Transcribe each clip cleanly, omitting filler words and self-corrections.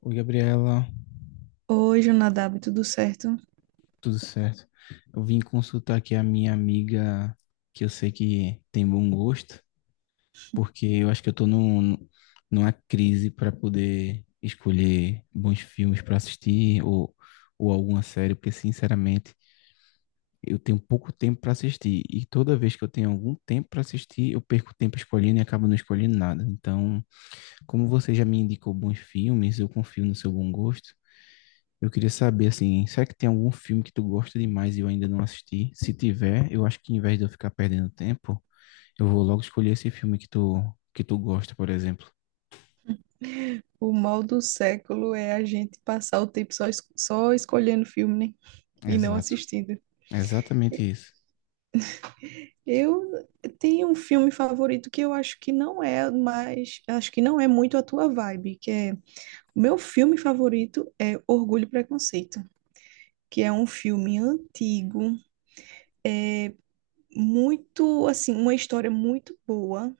Oi, Gabriela, Hoje, Nadab, tudo certo? tudo certo? Eu vim consultar aqui a minha amiga, que eu sei que tem bom gosto, porque eu acho que eu tô numa crise para poder escolher bons filmes para assistir ou alguma série, porque sinceramente eu tenho pouco tempo para assistir e toda vez que eu tenho algum tempo para assistir, eu perco tempo escolhendo e acabo não escolhendo nada. Então, como você já me indicou bons filmes, eu confio no seu bom gosto. Eu queria saber, assim, será que tem algum filme que tu gosta demais e eu ainda não assisti? Se tiver, eu acho que em vez de eu ficar perdendo tempo, eu vou logo escolher esse filme que tu gosta, por exemplo. O mal do século é a gente passar o tempo só, só escolhendo filme, né? E não Exato. assistindo. É exatamente isso. Eu tenho um filme favorito que eu acho que não é mais, acho que não é muito a tua vibe, que é, o meu filme favorito é Orgulho e Preconceito, que é um filme antigo, muito, assim, uma história muito boa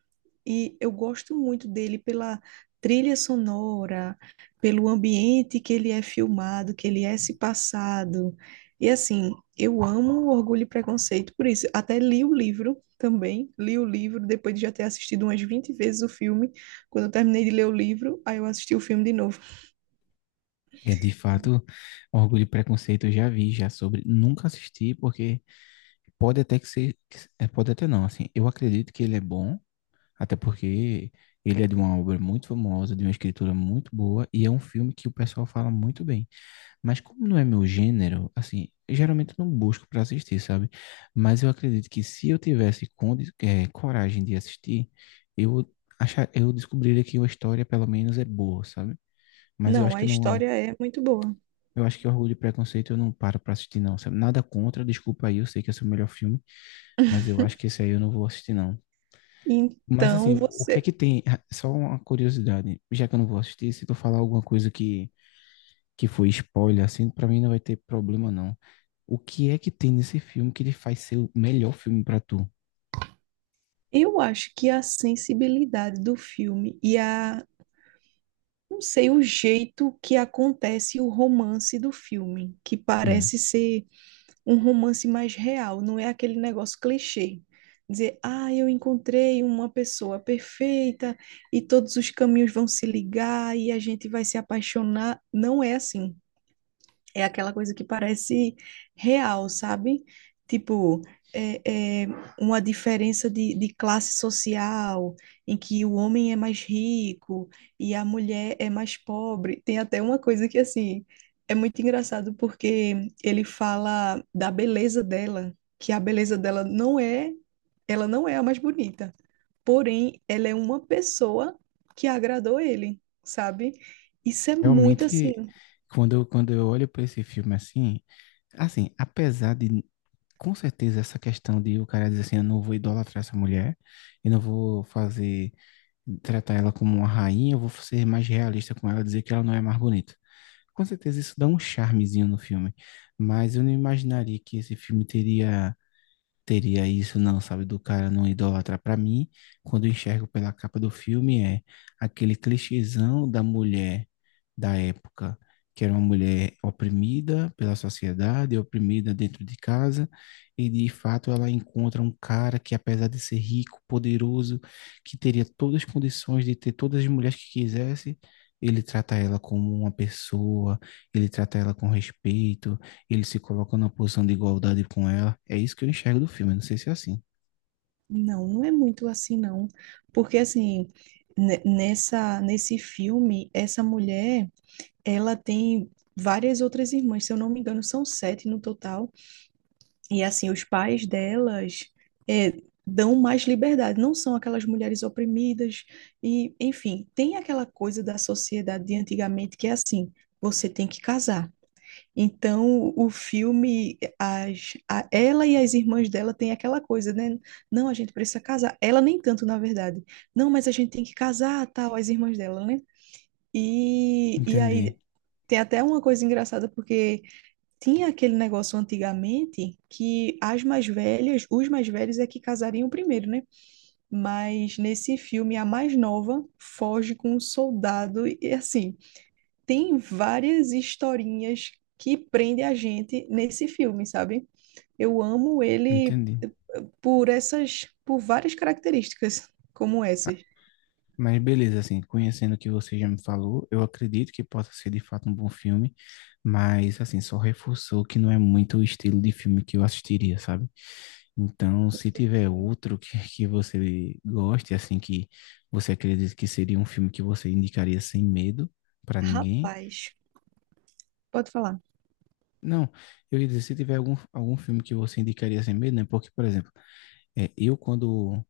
e eu gosto muito dele pela trilha sonora, pelo ambiente que ele é filmado, que ele é se passado. E assim, eu amo Orgulho e Preconceito, por isso, até li o livro também, li o livro depois de já ter assistido umas 20 vezes o filme. Quando eu terminei de ler o livro, aí eu assisti o filme de novo. É de fato, Orgulho e Preconceito eu já vi, já sobre, nunca assisti, porque pode até que ser, que se- é, pode até não, assim, eu acredito que ele é bom, até porque ele é de uma obra muito famosa, de uma escritura muito boa, e é um filme que o pessoal fala muito bem. Mas como não é meu gênero, assim, geralmente eu não busco para assistir, sabe? Mas eu acredito que se eu tivesse coragem de assistir, eu eu descobriria que a história pelo menos é boa, sabe? Mas eu Não, acho a que não, história é muito boa. eu acho que Orgulho e Preconceito eu não paro para assistir não, sabe? Nada contra, desculpa aí, eu sei que esse é o melhor filme, mas eu acho que esse aí eu não vou assistir não. Mas Então, assim, o que é você, que tem? Ah, só uma curiosidade, já que eu não vou assistir, se tu falar alguma coisa que foi spoiler assim, para mim não vai ter problema não. O que é que tem nesse filme que ele faz ser o melhor filme pra tu? eu acho que a sensibilidade do filme e a não sei o jeito que acontece o romance do filme, que Hum. parece ser um romance mais real, não é aquele negócio clichê. Dizer, ah, eu encontrei uma pessoa perfeita e todos os caminhos vão se ligar e a gente vai se apaixonar. Não é assim. É aquela coisa que parece real, sabe? Tipo, é uma diferença de classe social, em que o homem é mais rico e a mulher é mais pobre. Tem até uma coisa que, assim, é muito engraçado, porque ele fala da beleza dela, que a beleza dela não é, ela não é a mais bonita, porém, ela é uma pessoa que agradou ele, sabe? Isso é muito Realmente, assim. Quando eu olho pra esse filme assim, assim, apesar de, com certeza, essa questão de o cara dizer assim, eu não vou idolatrar essa mulher, eu não vou fazer, tratar ela como uma rainha, eu vou ser mais realista com ela, dizer que ela não é mais bonita. Com certeza isso dá um charmezinho no filme, mas eu não imaginaria que esse filme teria teria isso, não, sabe? Do cara não idolatra. Para mim, quando eu enxergo pela capa do filme, é aquele clichêzão da mulher da época, que era uma mulher oprimida pela sociedade, oprimida dentro de casa, e de fato ela encontra um cara que, apesar de ser rico, poderoso, que teria todas as condições de ter todas as mulheres que quisesse. Ele trata ela como uma pessoa, ele trata ela com respeito, ele se coloca numa posição de igualdade com ela. É isso que eu enxergo do filme, não sei se é assim. Não, não é muito assim, não. Porque, assim, nesse filme, essa mulher, ela tem várias outras irmãs, se eu não me engano, são 7 no total. E, assim, os pais delas é, dão mais liberdade, não são aquelas mulheres oprimidas. E, enfim, tem aquela coisa da sociedade de antigamente que é assim: você tem que casar. Então, o filme, ela e as irmãs dela têm aquela coisa, né? Não, a gente precisa casar. Ela nem tanto, na verdade. Não, mas a gente tem que casar, tal, as irmãs dela, né? E Entendi, aí tem até uma coisa engraçada, porque tinha aquele negócio antigamente que as mais velhas, os mais velhos é que casariam primeiro, né? Mas nesse filme, a mais nova foge com um soldado e assim tem várias historinhas que prendem a gente nesse filme, sabe? Eu amo ele entendi. Por essas, por várias características como Ah, essas. mas beleza, assim, conhecendo o que você já me falou, eu acredito que possa ser de fato um bom filme, mas assim, só reforçou que não é muito o estilo de filme que eu assistiria, sabe? Então, se tiver outro que, que você goste, assim, que você acredita que seria um filme que você indicaria sem medo pra ninguém. Rapaz, pode falar. Não, eu ia dizer, se tiver algum, algum filme que você indicaria sem medo, né? Porque, por exemplo, é, eu quando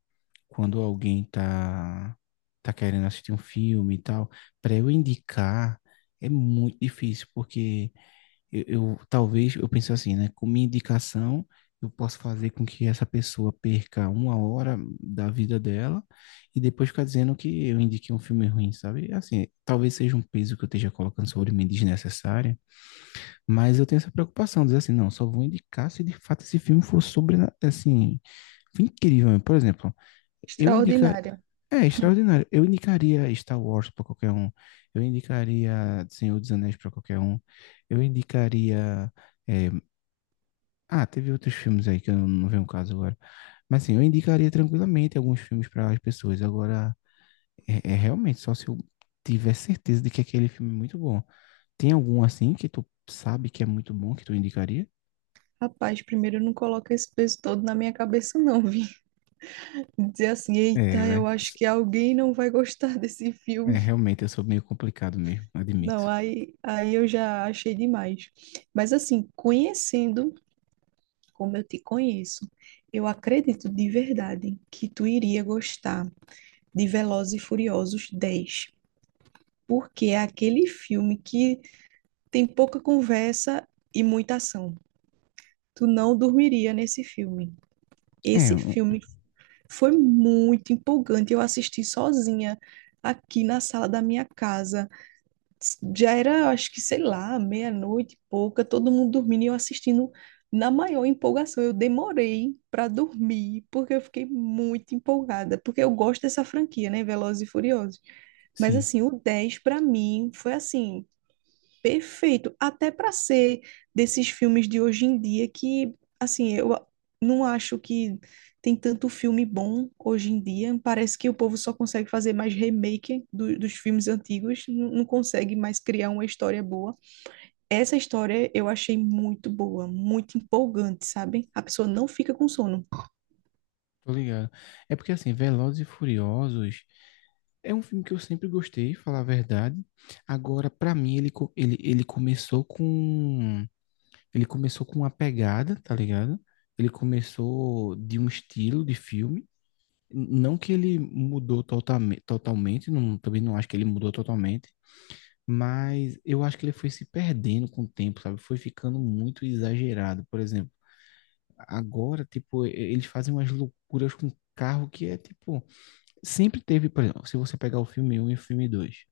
quando alguém tá querendo assistir um filme e tal, para eu indicar é muito difícil, porque talvez eu penso assim, né? Com minha indicação, eu posso fazer com que essa pessoa perca uma hora da vida dela e depois ficar dizendo que eu indiquei um filme ruim, sabe? Assim, talvez seja um peso que eu esteja colocando sobre mim desnecessária, mas eu tenho essa preocupação, dizer assim, não, só vou indicar se de fato esse filme for sobre, assim, incrível. Por exemplo, eu indica, Extraordinária. é extraordinário. Eu indicaria Star Wars para qualquer um. Eu indicaria Senhor dos Anéis para qualquer um. Eu indicaria. eh, Ah, teve outros filmes aí que eu não vejo um caso agora. Mas assim, eu indicaria tranquilamente alguns filmes para as pessoas. Agora, realmente só se eu tiver certeza de que aquele filme é muito bom. Tem algum assim que tu sabe que é muito bom que tu indicaria? Rapaz, primeiro não coloca esse peso todo na minha cabeça, não, vi. Dizer assim, É, eita, eu né? acho que alguém não vai gostar desse É, filme. realmente eu sou meio complicado mesmo, Não, admito. aí, aí eu já achei demais. Mas assim, conhecendo como eu te conheço, eu acredito de verdade que tu iria gostar de Velozes e Furiosos 10, porque é aquele filme que tem pouca conversa e muita ação. Tu não dormiria nesse filme. É, Esse filme foi muito empolgante. Eu assisti sozinha aqui na sala da minha casa. Já era, acho que, sei lá, meia-noite e pouca, todo mundo dormindo e eu assistindo na maior empolgação. Eu demorei para dormir, porque eu fiquei muito empolgada, porque eu gosto dessa franquia, né? Velozes e Furiosos. Mas, sim, assim, o 10 para mim foi assim perfeito, até para ser desses filmes de hoje em dia que, assim, não acho que tem tanto filme bom hoje em dia. Parece que o povo só consegue fazer mais remake dos filmes antigos, não consegue mais criar uma história boa. Essa história eu achei muito boa, muito empolgante, sabe? A pessoa não fica com sono. tô ligado. É porque assim, Velozes e Furiosos. É um filme que eu sempre gostei, falar a verdade. Agora, pra mim, ele começou com. Ele começou com uma pegada, tá ligado? Ele começou de um estilo de filme. Não que ele mudou totalmente, não, também não acho que ele mudou totalmente, mas eu acho que ele foi se perdendo com o tempo, sabe? Foi ficando muito exagerado. Por exemplo, agora, tipo, eles fazem umas loucuras com carro que é tipo. Sempre teve, por exemplo, se você pegar o filme um e o filme 2.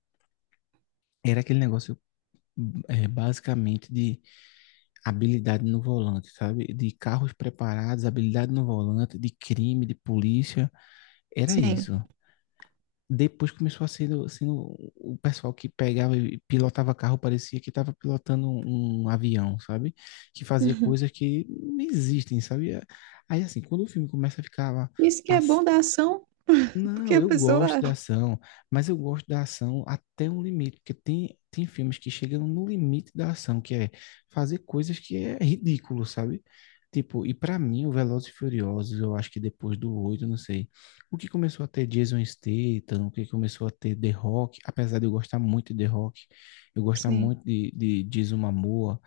Era aquele negócio é, basicamente de habilidade no volante, sabe? De carros preparados, habilidade no volante, de crime, de polícia. Era Sim. isso. Depois começou a ser sendo o pessoal que pegava e pilotava carro, parecia que estava pilotando um avião, sabe? Que fazia Uhum. coisas que não existem, sabe? Aí, assim, quando o filme começa a ficar Isso que é pass- bom da ação, porque não, a eu gosto pessoa, da ação, mas eu gosto da ação até um limite, porque tem filmes que chegam no limite da ação, que é fazer coisas que é ridículo, sabe? Tipo, e pra mim, o Velozes e Furiosos, eu acho que depois do 8, não sei, o que começou a ter Jason Statham, o que começou a ter The Rock, apesar de eu gostar muito de The Rock, eu gostar sim. muito de Jason Momoa,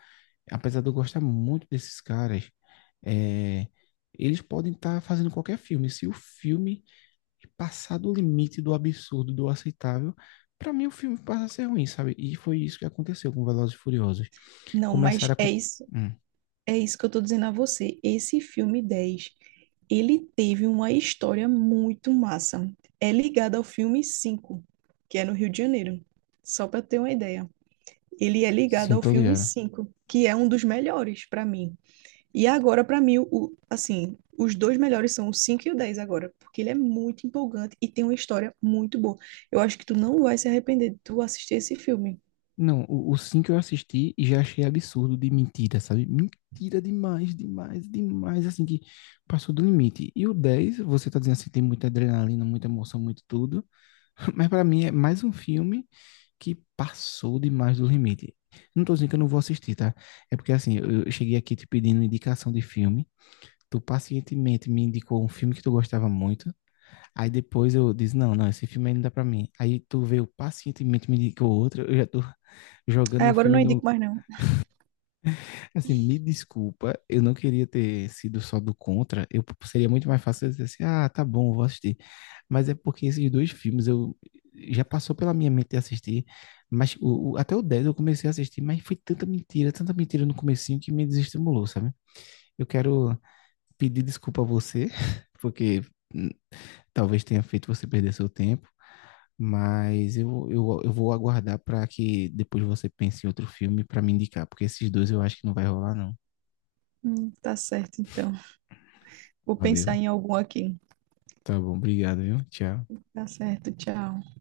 apesar de eu gostar muito desses caras, é, eles podem estar fazendo qualquer filme, se o filme e passar do limite do absurdo, do aceitável, para mim o filme passa a ser ruim, sabe? E foi isso que aconteceu com Velozes e Furiosos. Não, mas Começaram a... é con- isso. Hum, É isso que eu tô dizendo a você. Esse filme 10, ele teve uma história muito massa. É ligado ao filme 5, que é no Rio de Janeiro. Só para ter uma ideia. Ele é ligado sim, ao tô filme ligado. 5, que é um dos melhores para mim. E agora para mim o assim, os dois melhores são o 5 e o 10 agora, porque ele é muito empolgante e tem uma história muito boa. Eu acho que tu não vai se arrepender de tu assistir esse filme. Não, o 5 eu assisti e já achei absurdo de mentira, sabe? Mentira demais, demais, demais, assim, que passou do limite. E o 10 você tá dizendo assim, tem muita adrenalina, muita emoção, muito tudo, mas pra mim é mais um filme que passou demais do limite. Não tô dizendo que eu não vou assistir, tá? É porque, assim, eu cheguei aqui te pedindo indicação de filme. Tu pacientemente me indicou um filme que tu gostava muito. Aí depois eu disse, não, não, esse filme aí não dá pra mim. Aí tu veio pacientemente me indicou outro. Eu já tô Aí jogando o agora eu filme não indico no... mais não. Assim, me desculpa, eu não queria ter sido só do contra. Eu seria muito mais fácil eu dizer assim, ah, tá bom, vou assistir. Mas é porque esses dois filmes eu já passou pela minha mente de assistir, mas até o 10 eu comecei a assistir, mas foi tanta mentira no comecinho que me desestimulou, sabe? Eu quero pedir desculpa a você, porque talvez tenha feito você perder seu tempo, mas eu vou aguardar para que depois você pense em outro filme para me indicar, porque esses dois eu acho que não vai rolar, não. Tá certo então. Vou pensar Valeu. em algum aqui. Tá bom, obrigado, viu? Tchau. Tá certo, tchau.